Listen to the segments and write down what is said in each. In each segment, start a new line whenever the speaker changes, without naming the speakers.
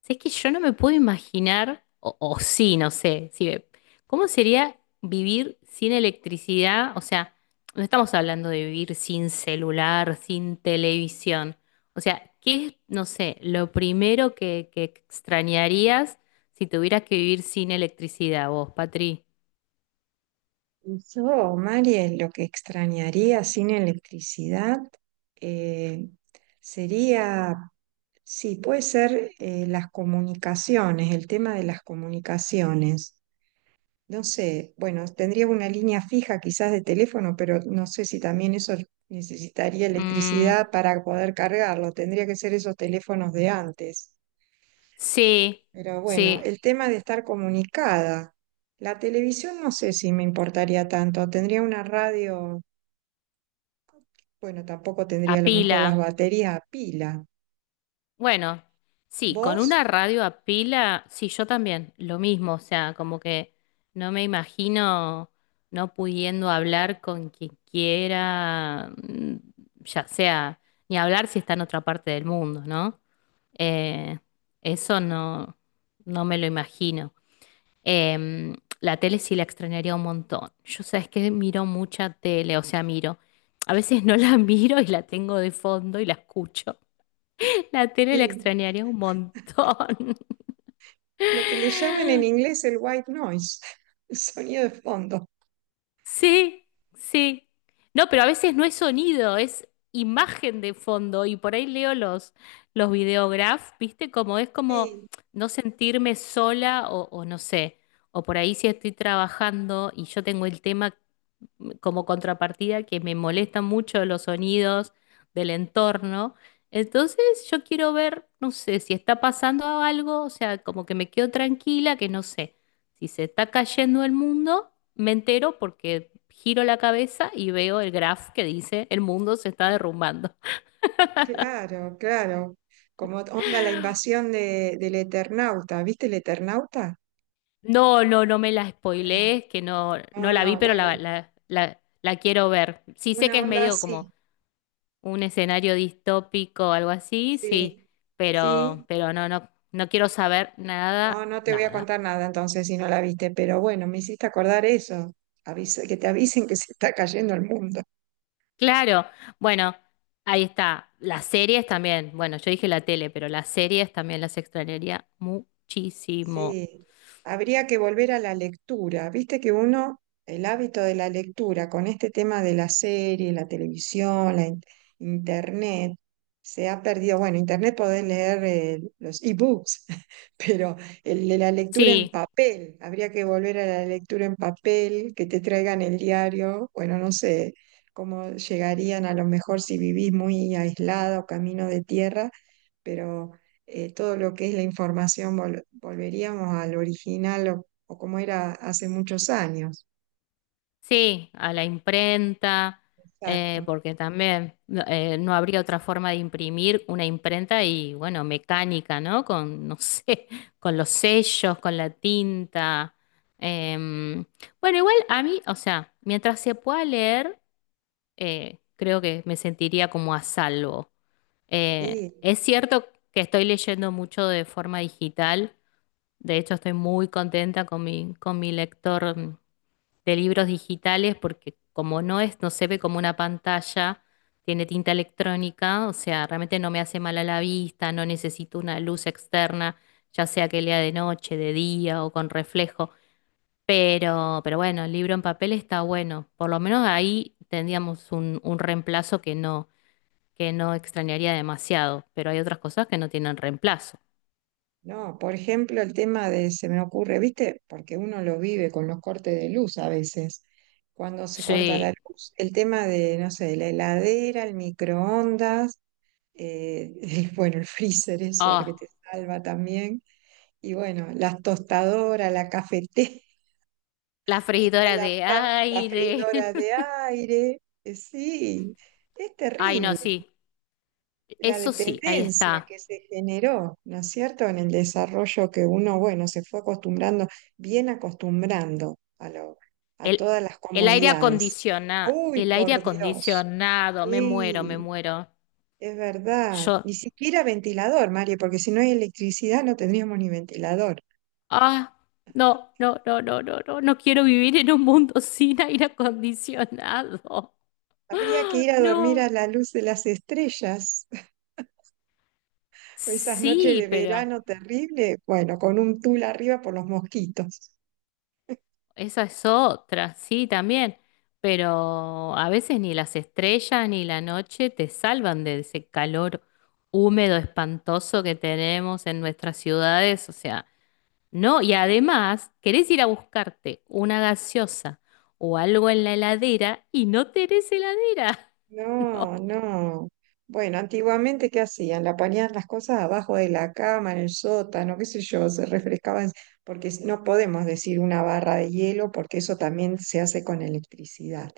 Si Es que yo no me puedo imaginar, o sí, no sé, sí, ve- ¿cómo sería vivir sin electricidad? O sea, no estamos hablando de vivir sin celular, sin televisión. O sea, ¿qué es, no sé, lo primero que extrañarías si tuvieras que vivir sin electricidad vos, Patri?
Yo, Mari, lo que extrañaría sin electricidad eh, sería, sí, puede ser las comunicaciones, el tema de las comunicaciones. No sé, bueno, tendría una línea fija quizás de teléfono, pero no sé si también eso necesitaría
Mm,
electricidad para poder cargarlo. Tendría que ser esos teléfonos de antes.
sí,
Pero bueno,
sí,
el tema de estar comunicada. La televisión no sé si me importaría tanto. Tendría una radio. Bueno, tampoco
a
tendría a lo mejor
pila.
las baterías a pila.
Bueno, sí, con una
¿Vos?
radio a pila, sí, yo también, lo mismo, o sea, como que no me imagino no pudiendo hablar con quien quiera, ya sea, ni hablar si está en otra parte del mundo, ¿no? Eh, eso no, no me lo imagino. Em, la tele sí la extrañaría un montón. Yo sabes que miro mucha tele, o sea, miro. A veces no la miro y la tengo de fondo y la escucho. La tele la
Sí.
extrañaría un montón.
Lo que le llaman en inglés el white noise, el sonido de fondo.
Sí, sí. No, pero a veces no es sonido, es imagen de fondo. Y por ahí leo los videograph, ¿viste? Como es como
Sí,
no sentirme sola o no sé. O por ahí si estoy trabajando y yo tengo el tema como contrapartida que me molestan mucho los sonidos del entorno. Entonces yo quiero ver, no sé, si está pasando algo, o sea, como que me quedo tranquila, que no sé, si se está cayendo el mundo, me entero porque giro la cabeza y veo el graph que dice el mundo se está
eh,
derrumbando.
claro, claro. Como onda la invasión del Eternauta. ¿Viste el Eternauta?
No, no, no me la
Bueno,
spoilees, que no, no
no,
la vi,
no,
pero
bueno,
la quiero ver. Sí sé que
una
es
onda
medio
así.
como un escenario distópico algo así, sí,
Sí, sí.
pero no, no, no quiero saber
No,
nada,
no te voy a
nada.
contar nada entonces si no la viste, pero bueno, me hiciste acordar eso. Avisa, que te avisen que se está cayendo el mundo.
Claro, bueno, ahí está. Las series también, bueno, yo dije la tele, pero las series también las extrañaría muchísimo.
Sí, habría que volver a la lectura. Viste que uno, el hábito de la lectura con este tema de la serie, la televisión, internet, se ha perdido. Bueno, internet podés leer los ebooks, pero el de la lectura en
Sí.
papel, habría que volver a la lectura en papel, que te traigan el diario. Bueno, no sé cómo llegarían a lo mejor si vivís muy aislado, camino de tierra, pero todo lo que es la información volveríamos al original o como era hace muchos años.
Sí, a la imprenta,
Exacto.
porque también no no habría otra forma de imprimir una imprenta y bueno, mecánica, ¿no? Con, no sé, con los sellos, con la tinta. Em, bueno, igual a mí, o sea, mientras se pueda leer, creo que me sentiría como a salvo.
Sí,
Es cierto que estoy leyendo mucho de forma digital, de hecho estoy muy contenta con con mi lector de libros digitales porque como no es, no se ve como una pantalla, tiene tinta electrónica, o sea, realmente no me hace mal a la vista, no necesito una luz externa, ya sea que lea de noche, de día o con reflejo. Pero bueno, el libro en papel está bueno. Por lo menos ahí tendríamos un reemplazo que no extrañaría demasiado. Pero hay otras cosas que no tienen reemplazo.
no, por ejemplo, el tema de, se me ocurre, ¿viste? Porque uno lo vive con los cortes de luz a veces. Cuando se corta la
Sí.
luz, el tema de, no sé, la heladera, el microondas, bueno, el freezer, eso, el que te
Oh,
salva también. Y bueno, las tostadoras, la cafetera.
la
Está
freidora de
la
aire.
freidora de aire, sí, es
Ay, no,
terrible
sí.
la
Eso sí, ahí
dependencia
está.
que se generó, ¿no es cierto? En el desarrollo que uno, bueno, se fue acostumbrando, bien acostumbrando a lo, a
El,
todas las comodidades. Uy,
el aire
por Dios,
acondicionado, me muero, me
sí,
muero.
es verdad.
Yo,
Ni siquiera ventilador, Mario, porque si no hay electricidad no tendríamos ni ventilador.
ah, no, no, no, no, no, no, no quiero vivir en un mundo sin aire acondicionado.
Habría que ir a dormir
No,
a la luz de las estrellas. Esas noches
sí,
de
pero
verano terrible, bueno, con un tul arriba por los mosquitos.
esa es otra, sí, también. Pero a veces ni las estrellas ni la noche te salvan de ese calor húmedo espantoso que tenemos en nuestras ciudades, o sea. No, y además, querés ir a buscarte una gaseosa o algo en la heladera y no tenés heladera.
No,
No,
no. Bueno, antiguamente, ¿qué hacían? La ponían las cosas abajo de la cama, en el sótano, qué sé yo, se refrescaban, porque no podemos decir una barra de hielo, porque eso también se hace con electricidad.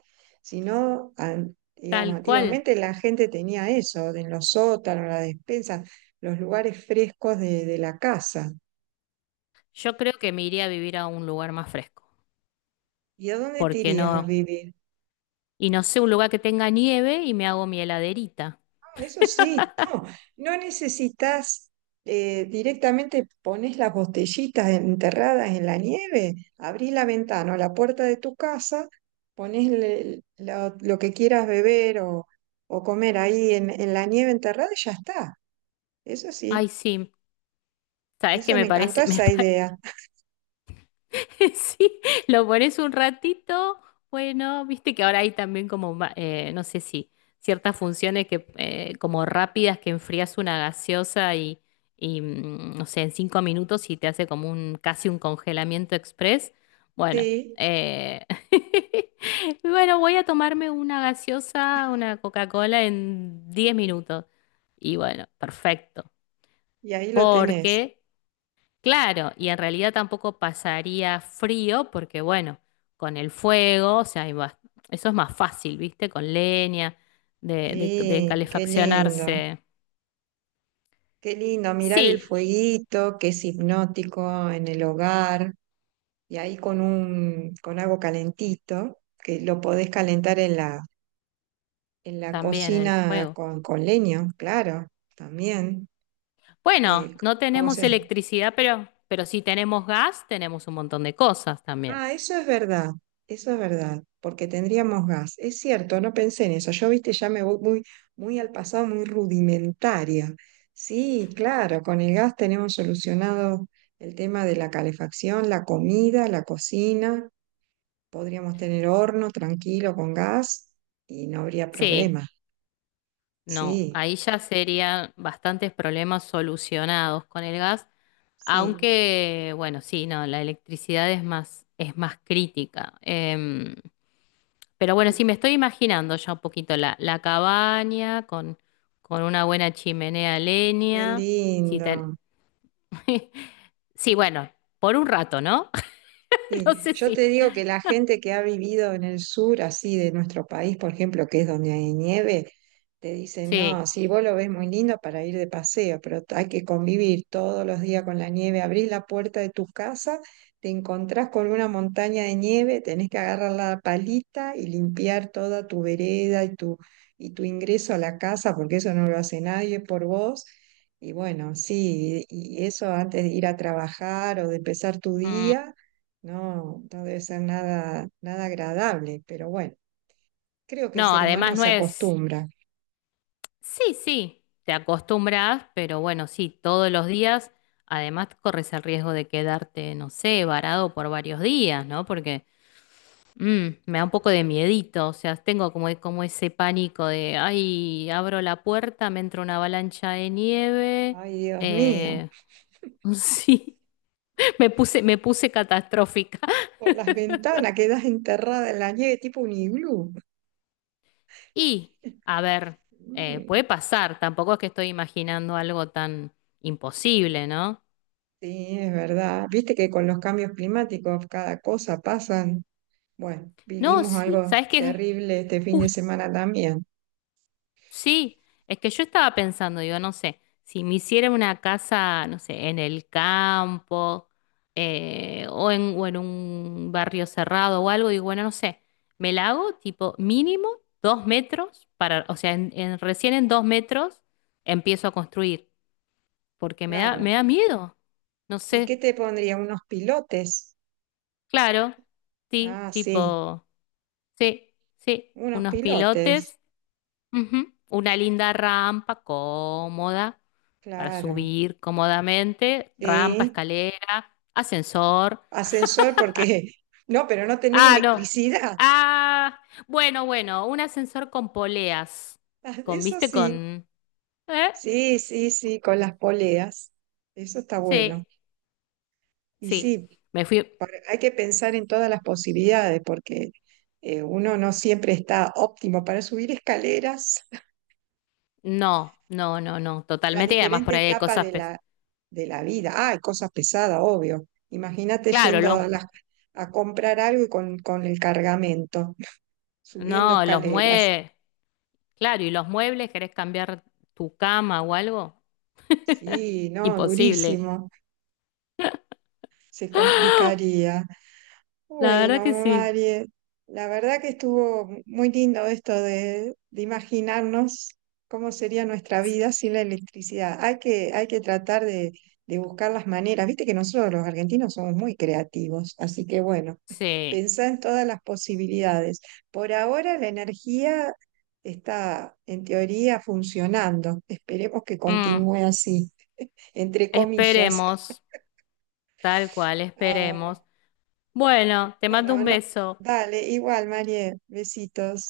Sino, digamos,
tal cual.
antiguamente la gente tenía eso, en los sótanos, las despensas, los lugares frescos de la casa.
Yo creo que me iría a vivir a un lugar más fresco.
¿Y a dónde te
Porque
irías a
no?
vivir?
Y no sé, un lugar que tenga nieve y me hago mi heladerita.
Eso sí, no, no necesitas directamente pones las botellitas enterradas en la nieve, abrís la ventana o la puerta de tu casa, pones lo que quieras beber o comer ahí en la nieve enterrada y ya está. Eso sí,
Ay, sí. ¿Sabes qué
eso
me
me encantó
parece? Me,
esa
pa-
idea.
sí, lo pones un ratito. Bueno, viste que ahora hay también como, ma- no sé si, ciertas funciones que, como rápidas que enfrías una gaseosa y, mm, no sé, en 5 minutos y te hace como un, casi un congelamiento express. Bueno,
Sí,
eh, bueno, voy a tomarme una gaseosa, una Coca-Cola en 10 minutos. Y bueno, perfecto.
y ahí lo tenés.
Porque claro, y en realidad tampoco pasaría frío porque, bueno, con el fuego, o sea, hay bas- eso es más fácil, ¿viste? Con leña, de
Sí,
calefaccionarse.
qué lindo mirar el
Sí,
fueguito que es hipnótico en el hogar. Y ahí con un, con algo calentito, que lo podés calentar en la
también el
cocina
fuego.
con leño, claro, también.
Bueno,
Eh,
no
¿Cómo
tenemos
se?
electricidad, pero si tenemos gas, tenemos un montón de cosas también.
Ah, eso es verdad, porque tendríamos gas. Es cierto, no pensé en eso. Yo, viste, ya me voy muy, muy al pasado, muy rudimentaria. Sí, claro, con el gas tenemos solucionado el tema de la calefacción, la comida, la cocina. Podríamos tener horno tranquilo con gas y no habría
Sí,
problema.
no,
Sí,
ahí ya serían bastantes problemas solucionados con el gas.
sí.
Aunque, bueno, sí, no, la electricidad es más crítica. Pero bueno, sí
Y-
me estoy imaginando ya un poquito la cabaña con una buena chimenea a
Qué
leña. Sí,
lindo.
ten- sí, bueno, por un rato, ¿no? No
Sí.
sé
Yo te
si.
digo que la gente que ha vivido en el sur, así de nuestro país, por ejemplo, que es donde hay nieve, te dicen, no,
Sí.
sí, vos lo ves muy lindo para ir de paseo, pero hay que convivir todos los días con la nieve. Abrís la puerta de tu casa, te encontrás con una montaña de nieve, tenés que agarrar la palita y limpiar toda tu vereda y tu ingreso a la casa, porque eso no lo hace nadie por vos. Y bueno, sí, y eso antes de ir a trabajar o de empezar tu
Mm,
día, no, no debe ser nada, nada agradable, pero bueno, creo que el
no,
ser
además
humano
no
se
es.
acostumbra.
Sí, sí, te acostumbras, pero bueno, sí, todos los días. Además, corres el riesgo de quedarte, no sé, varado por varios días, ¿no? Porque mm, me da un poco de miedito, o sea, tengo como, como ese pánico de, ay, abro la puerta, me entra una avalancha de nieve.
Ay, Dios mío.
eh, sí,
Por,
me puse catastrófica.
por las ventanas quedas enterrada en la nieve tipo un iglú.
Y, a ver,
Mm,
puede pasar, tampoco es que estoy imaginando algo tan imposible, ¿no?
sí, es verdad. Viste que con los cambios climáticos cada cosa pasan. Bueno,
No,
vivimos
sí,
algo
¿sabes qué?
terrible este fin de
Jus-
semana también.
sí, es que yo estaba pensando, digo, no sé, si me hiciera una casa, no sé, en el campo o en un barrio cerrado o algo, digo, bueno, no sé, me la hago tipo mínimo 2 metros para, o sea, en- recién en 2 metros empiezo a construir, porque me
Claro.
da miedo, no
¿Y qué
sé,
te pondría? ¿Unos pilotes?
claro, sí,
Ah, sí,
tipo, sí, sí,
unos
unos
pilotes.
pilotes. Ujú. Una linda rampa cómoda para
Claro.
subir cómodamente. Rampa,
Sí.
escalera, ascensor.
Ascensor porque... No, pero no tenés
Ah, no.
electricidad.
Ah, bueno, bueno, un ascensor con poleas. Con,
Eso
¿viste?
sí.
Con... ¿Eh?
Sí, sí, sí, con las poleas. Eso está
Sí,
bueno. Y
sí.
sí,
Me fui...
hay que pensar en todas las posibilidades porque uno no siempre está óptimo para subir escaleras
No, no, no, no.
en las
Totalmente. Y además por
diferentes
ahí hay
etapas
cosas... pes-
de la vida. Ah, hay cosas pesadas, obvio. Imagínate
claro,
yendo
los...
a comprar algo y con el cargamento, subiendo
no, los
escaleras.
muebles... Claro, y los muebles, ¿querés cambiar tu cama o algo?
Sí, no,
Imposible.
durísimo. Se complicaría.
La verdad que
Bueno,
sí.
Marie, la verdad que estuvo muy lindo esto de imaginarnos cómo sería nuestra vida sin la electricidad. Hay que tratar de buscar las maneras. Viste que nosotros los argentinos somos muy creativos, así que bueno,
Sí.
pensá en todas las posibilidades. Por ahora la energía está en teoría funcionando. Esperemos que
Mm,
continúe así, entre comillas.
esperemos, tal cual,
Ah,
esperemos. Bueno, te mando un
bueno, no,
beso.
dale, igual, Marie, besitos.